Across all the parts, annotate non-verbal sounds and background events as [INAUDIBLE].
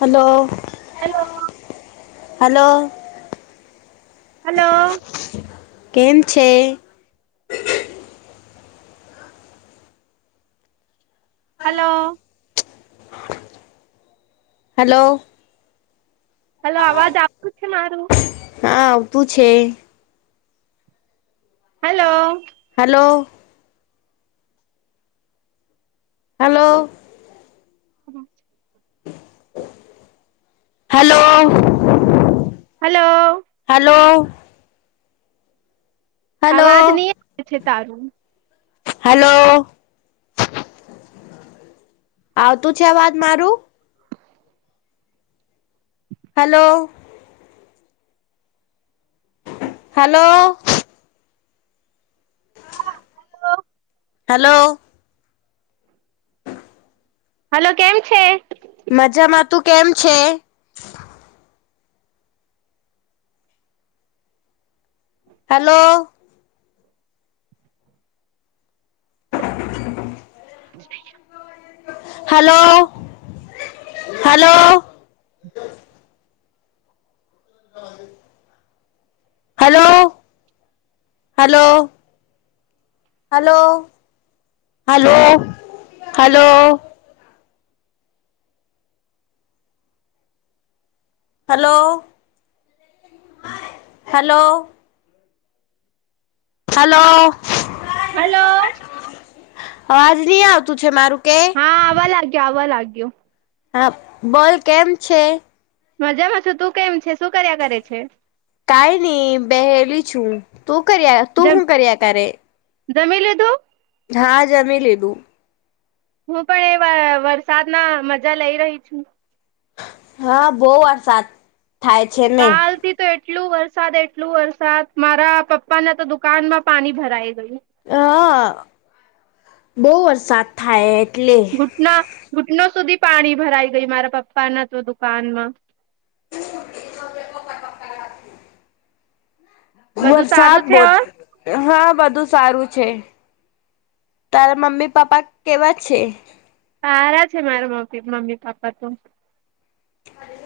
Hello hello hello hello કેમ છે hello hello hello અવાજ આવતું છે મારું હા આવતું છે હલો હલો હલો હ હલો હલો હલો હલો અવાજ નહી આવે છે તારું હલો આવતું છે અવાજ મારું હલો હલો હલો હલો કેમ છે મજામાં તું કેમ છે હલો [INAUDIBLE] છે હલો હલો હલો ના આઇ hello hello hello hello hello hello hello hello hello અવાજ નહી આવતું છે મારું કે હા આવવા લાગ્યો આવવા લાગ્યો. હા બોલ કેમ છે? મજામાં છું તું કેમ છે શું કર્યા કરે છે? કઈ નઈ બેહેલી છું તું કર્યા તું શું કર્યા કરે? દમલ તો [UNINTELLIGIBLE] હા જમી લીધું. હું પણ એ વરસાદ ના મજા લઈ રહી છું. હા બહ વરસાદ થાય છે ને. કાલ થી તો એટલું વરસાદ એટલું વરસાદ મારા પપ્પા ના તો દુકાનમાં પાણી ભરાઈ ગયું. હ બહ વરસાદ થાય એટલે. ઘટના ઘૂટનો સુધી પાણી ભરાઈ ગઈ મારા પપ્પા ના તો દુકાનમાં. બધું વરસાદ સારું છે બહ હવે હા બધું સારું છે, તારા મમ્મી પપ્પા કેવા છે. સારા છે, મારામ મમ્મી પપ્પા તો હરે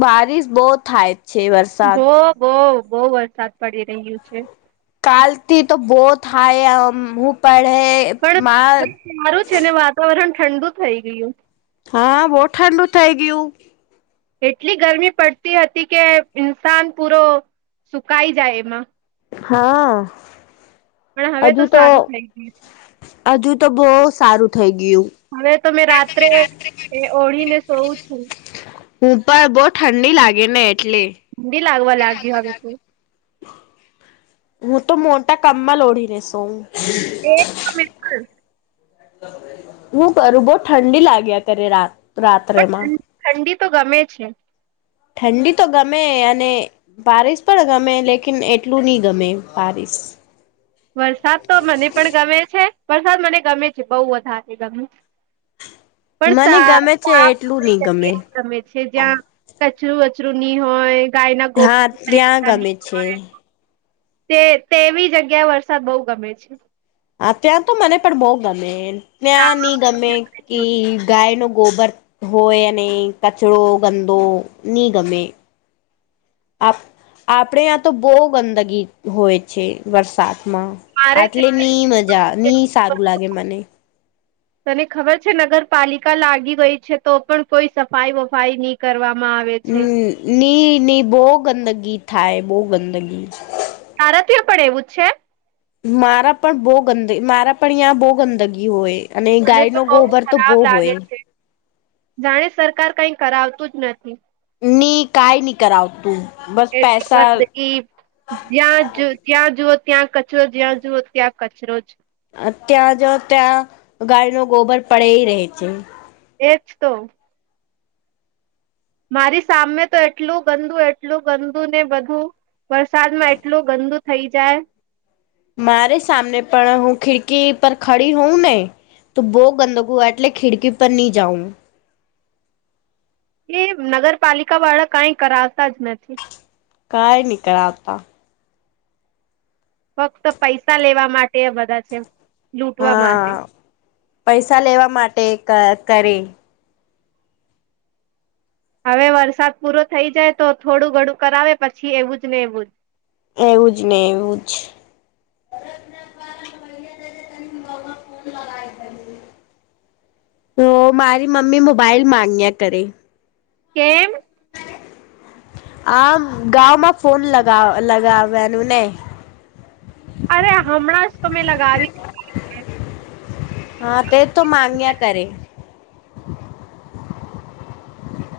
બારીિશ બહ થાય છે વરસાદ બહ બહ બહુ વરસાદ પડી રહ્યો છે. કલથી તો બહુત હાાય, હ હું પડેૈ પણ સારું છે, ને વાતાવરણ ઠંડુ થઈ ગયુ હા બહુ ઠંડુ થઈ ગયુ. એટલી ગરમી પડતી હતી, કે ઇન્સાન પૂરો સુકાઈ જાય એમાં હા. પણ હવે તો સારું થઈ ગયુ છે. હજુ તો બહ સારું થઈ ગયુ હવે તમે રાત્રે એ ઓળીને સોવં છુ. હું પણ બહ ઠંડી લાગે ને એટલે ઠંડી લાગવા લાગી હવે તુ હું તો મોટા કામમાં લોડીનેસ હુ. એ બિલકુલ હું કરું બહ, ઠંડી લાગી કરી રાત્રેમા ઠંડી તો ગમે છે. ઠંડી તો ગમે અને પારિસ પણ ગમે લેકિન એટલું નહ, ગમે પારિસ વરસાદ તો મને પણ ગમે છે વરસાદ મને ગમે છે, બહુ વધારે ગમે પણ મને સા ગમે છે, સાફ એટલું નહ સુથરી ગમે જગ્યા ગમે છે જ્યાં કચરું વચરું ની હોય ગાય ના હા ત્યાં ગોબરરેાની ગમે છે. હોય. તે તેવી જગ્યાએ વરસાદ બહુ ગમે છે. હા, ત્યાં તો મને પણ બહુ ગમે ના ત્યાં નની ગમે પડે કે છે વરસાદ. ગાય ન ગોબર હોય, અને કચરોો ગંદો નહી ગમે આપ આપણે આ્યાં તો બહુ ગંદગી હોય છે. વરસાદમા મારે તે આટલે જગ્યાએ- ની મજા ની સારું લાગે મને તને ખબર છે નગરપાલિકા લાગી ગઈ છે તો પણ કોઈ સફાઈ વફાઈ નહી. કરવામાં આવે છે. ની ની બહુ ગંદગી થાય બહુ ગંદગી તાર ત્યા પણ એવું જ છે. મારા પણ બહ ગંદ મારા પણ યાં બહુ ગંદગી હોય. અને છે મને ગાય તો નો બહુ ગોબર તો બહુ ખરાબ લાગે હોય. છે જાણે સરકાર કઈ કરાવતું જ નથી. નની કઈ નહી કરાવ તુ એ એ જ્યાં જ જ્યાં જુઓ ત્યાં કચરો જ્યાં જુઓ ત્યાં કચરો જ ત્યાં જ ત્યાં ગાય ન ગોબર પડે રહે છે. એ જ તો મારી સામેમે તો એટલું ગંદુ એટલું ગંદ, ને બધું વરસાદ માં એટલું ગંદુ થઇ જાય મારે સામને પણ હું ખિડકી પર ખડી હોઉ, ને તો બહુ ગંદગુવા એટલે ખિડકી પર ન જાઉ એ નગરપાલિકા વાળા કઈ કરાવતા જ નથી. કાય નકળ, આવતા ફક્ત પૈસા લેવા માટે બધા છે, લૂટવા માટે હા પૈસા લેવા માટે કરે હવે વરસાદ પૂરો થઈ જાય તો થોડું ઘડું કરાવે પછી એવું જ ને એવું જ એવું જ ને એવું જ. [INAUDIBLE] તો મારી મમ્મી મોબાઈલ માંગ્યા કરે. કેમ. આમ ગામાં ફોન લગ લગાવવાનું ને અરે હમણાં જ તો મેં લગાવી હા તે તો માંગ્યા કરે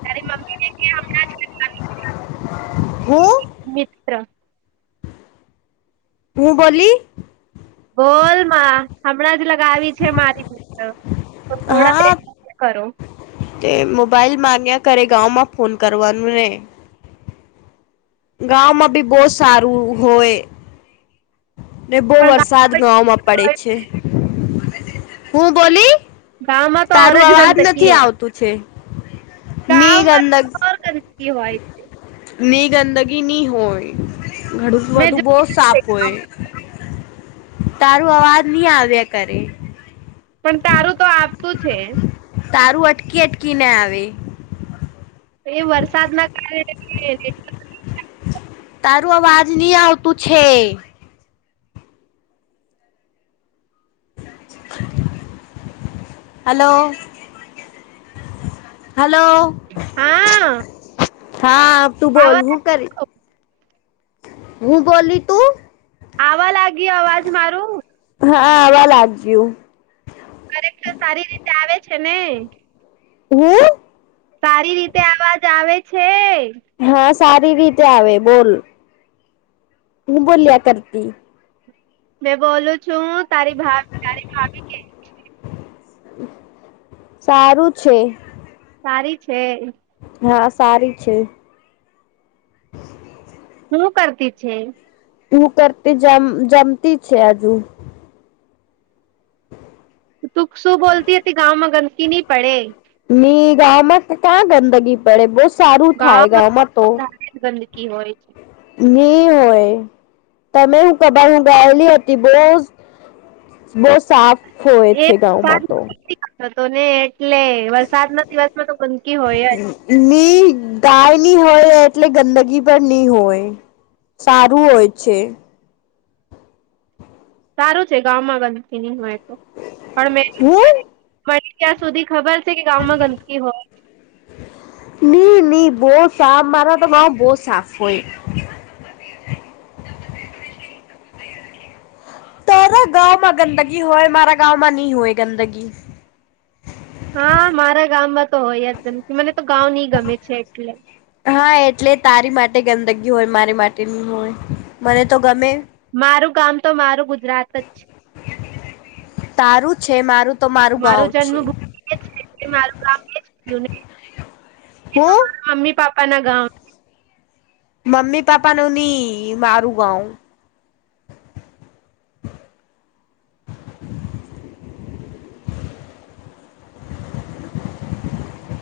તારી મમ્મીને કે હમણાં જ લગાવી હું મિત્ર. હું બોલી. બોલ હમણાં જ લગાવી છે મારી મિત્ર તો થોડા હા દર કરો. તે મોબાઈલ માગ્યા ઘરે ગાંવમાં ફોન કરવાનું ને ગાંમાં બી બહુ સારું હોય. ને બહ પણ વરસાદ ગાવ પડે છે. હું બોલી? ગાવમાં તારું અવાજ નથી આવતું છે નીઘ અંદર [INAUDIBLE] ની ગંદકી નઈ હોય ઘણું મેં બધું બોવ જોયું છે સારું હોય ગામમાં તારું અવાજ નહી આવ્યા કરે. પણ તારું તો આપતું છે. તારું અટકી અટકીને આવે. એ વરસાદના કારણે તારું આવાજ નય આવતું છે. હેલો. હેલો. હા હા તું બોલ આવા હું કરી હું બોલી તું આવવા લાગી અવાજ મારું હા આવા લાગ્યું. દરેક તો સારી રીતે આવે છે ને હું? સારી રીતે અવાજ આવે છે. હા સારી રીતે આવે બોલ. હું બોલ્યા કરતી. મે બોલું છું તારી ભા તારી ભાભી કે સારું છે. સારી છે. હા સારી છે. હું કરતી છે. હું કરતી જમ જમતી છે હજુ તું શું બોલતી હતી ગાંમાં ગંદકી નહી પડે. ની ગામમાં ક્યાં ગંદગી પડે બહુ સારું થાય ગામમાં તો. લી ગંદકી હોય છે. ની હોય. તમે હું [UNINTELLIGIBLE] બહુ સાફ હોય છે ગાંવમાં તો. તો ને એટલે વરસાદના દિવસમાં તો ગંદકી હોય જ ની ગાય નય હોય એટલે ગંદગી પર નય હોય. સારું હોય છે. સારું છે ગામમાં ગંદકી નય હોય તો પણ મે હું મ ત્યાં સુધી ખબર છે કે ગામમાં ગંદકી હોય. નઈ નહી બહ સાફ મારા તો બહ સાફ હોય. તારા ગાંવમાં ગંદગી હોય, મારા ગાંવમાં ની હોય ગંદગી. હા મારા ગામમાં તો હોય જ ગંદકી, મને તો ગાંવ ની ગમે છે એટલે. હા, એટલે તારી માટે ગંદગી હોય, મારી માટે ની હોય, મને તો ગમે. મારું ગામ તો મારું ગુજરાત જ છે. તારું છે મારું તો ગાવ મારું છે જન્મ [INAUDIBLE] છે એટલે મારું ગાંવ એ થયું ને. એ તો હું મારા મમ્મી પાપા ના ગાંવ મમ્મી પાપા નું ની, મારું ગાંવ.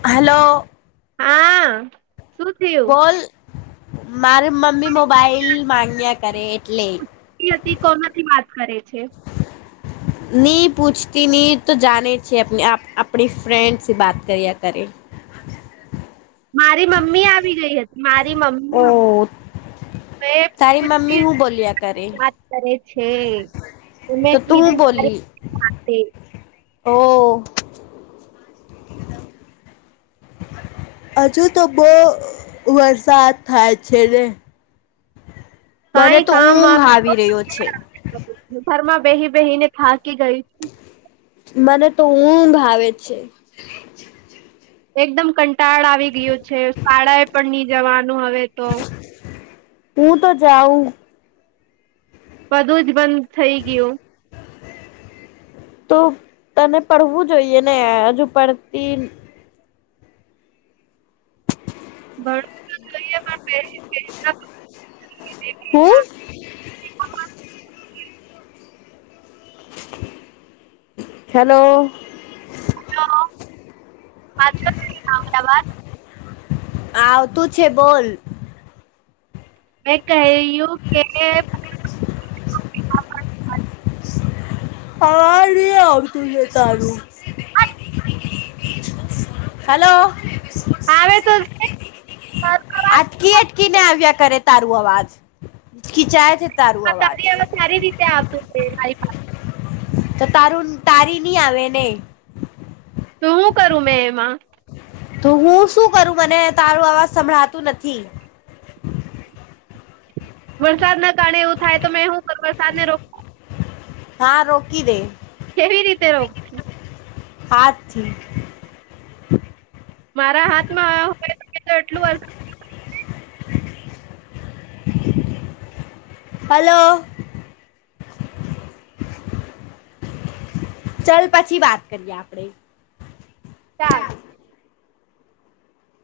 હલો. હા. શું થયું બોલ. મારી મમ્મી મોબાઈલ માંગ્યા કરે એટલે. [UNINTELLIGIBLE] કોનાથી વાત કરે છે? ની પૂછતી ની, તું જાને છે અપની આપ આપણી ફ્રેન્ડ સે બાત કર્યા કરે. મારી મમ્મી આવી ગઈ હતી. માર ઓહ! [INAUDIBLE] પૂછતી કરે [INAUDIBLE] વાત કરે છે. તો મે તું હું કીધું [INAUDIBLE] ઓહ! હજુ તો બહુ વરસાદ થાય છે ને. મને કઈ તો કામ ઊંઘ વામ નહી આવી રહ્યો છે. ઘરમાં બેહી-બેહી ને થાકી ગઈ. મને તો ઊંઘ આવે છે. એકદમ કંટાળ આવી ગયું છે, શાળાએ પણ ની જવાનું હવે તો. હું તો જાઉં બધું જ બંધ થઈ ગયું. તો તને પડવું જોઈએ ને, હજુ પડતી [INAUDIBLE] પડ હું? હેલો? હેલો. [INAUDIBLE] આવતું છે બોલ. મેં કહ્યું કે અવાજ નહીં આવતું છે તારું. હલો. આવે તો છે અટકી-અટકી ને આવ્યા કરે તારું આવાજ. ખીંચાય છે તારું આવાજ. હમણાં સારી રીતે આવતું તું [UNINTELLIGIBLE] તો તારું તારી ની આવે ને. તો હું કરું મેં એમાં? તો હું શું કરું? મને તારો અવાજ સંભળાતું નથી. વરસાદના કારણે એવું થાય તો મેં હું કરું? વરસાદ ને રોક હા રોકી દે. કેવી રીતે રોકશું? હાથથી. મારા હાથમાં [INAUDIBLE] તો એટલું [INAUDIBLE] હેલો. ચલ પછી વાત કરીએ આપણેે. ચાર.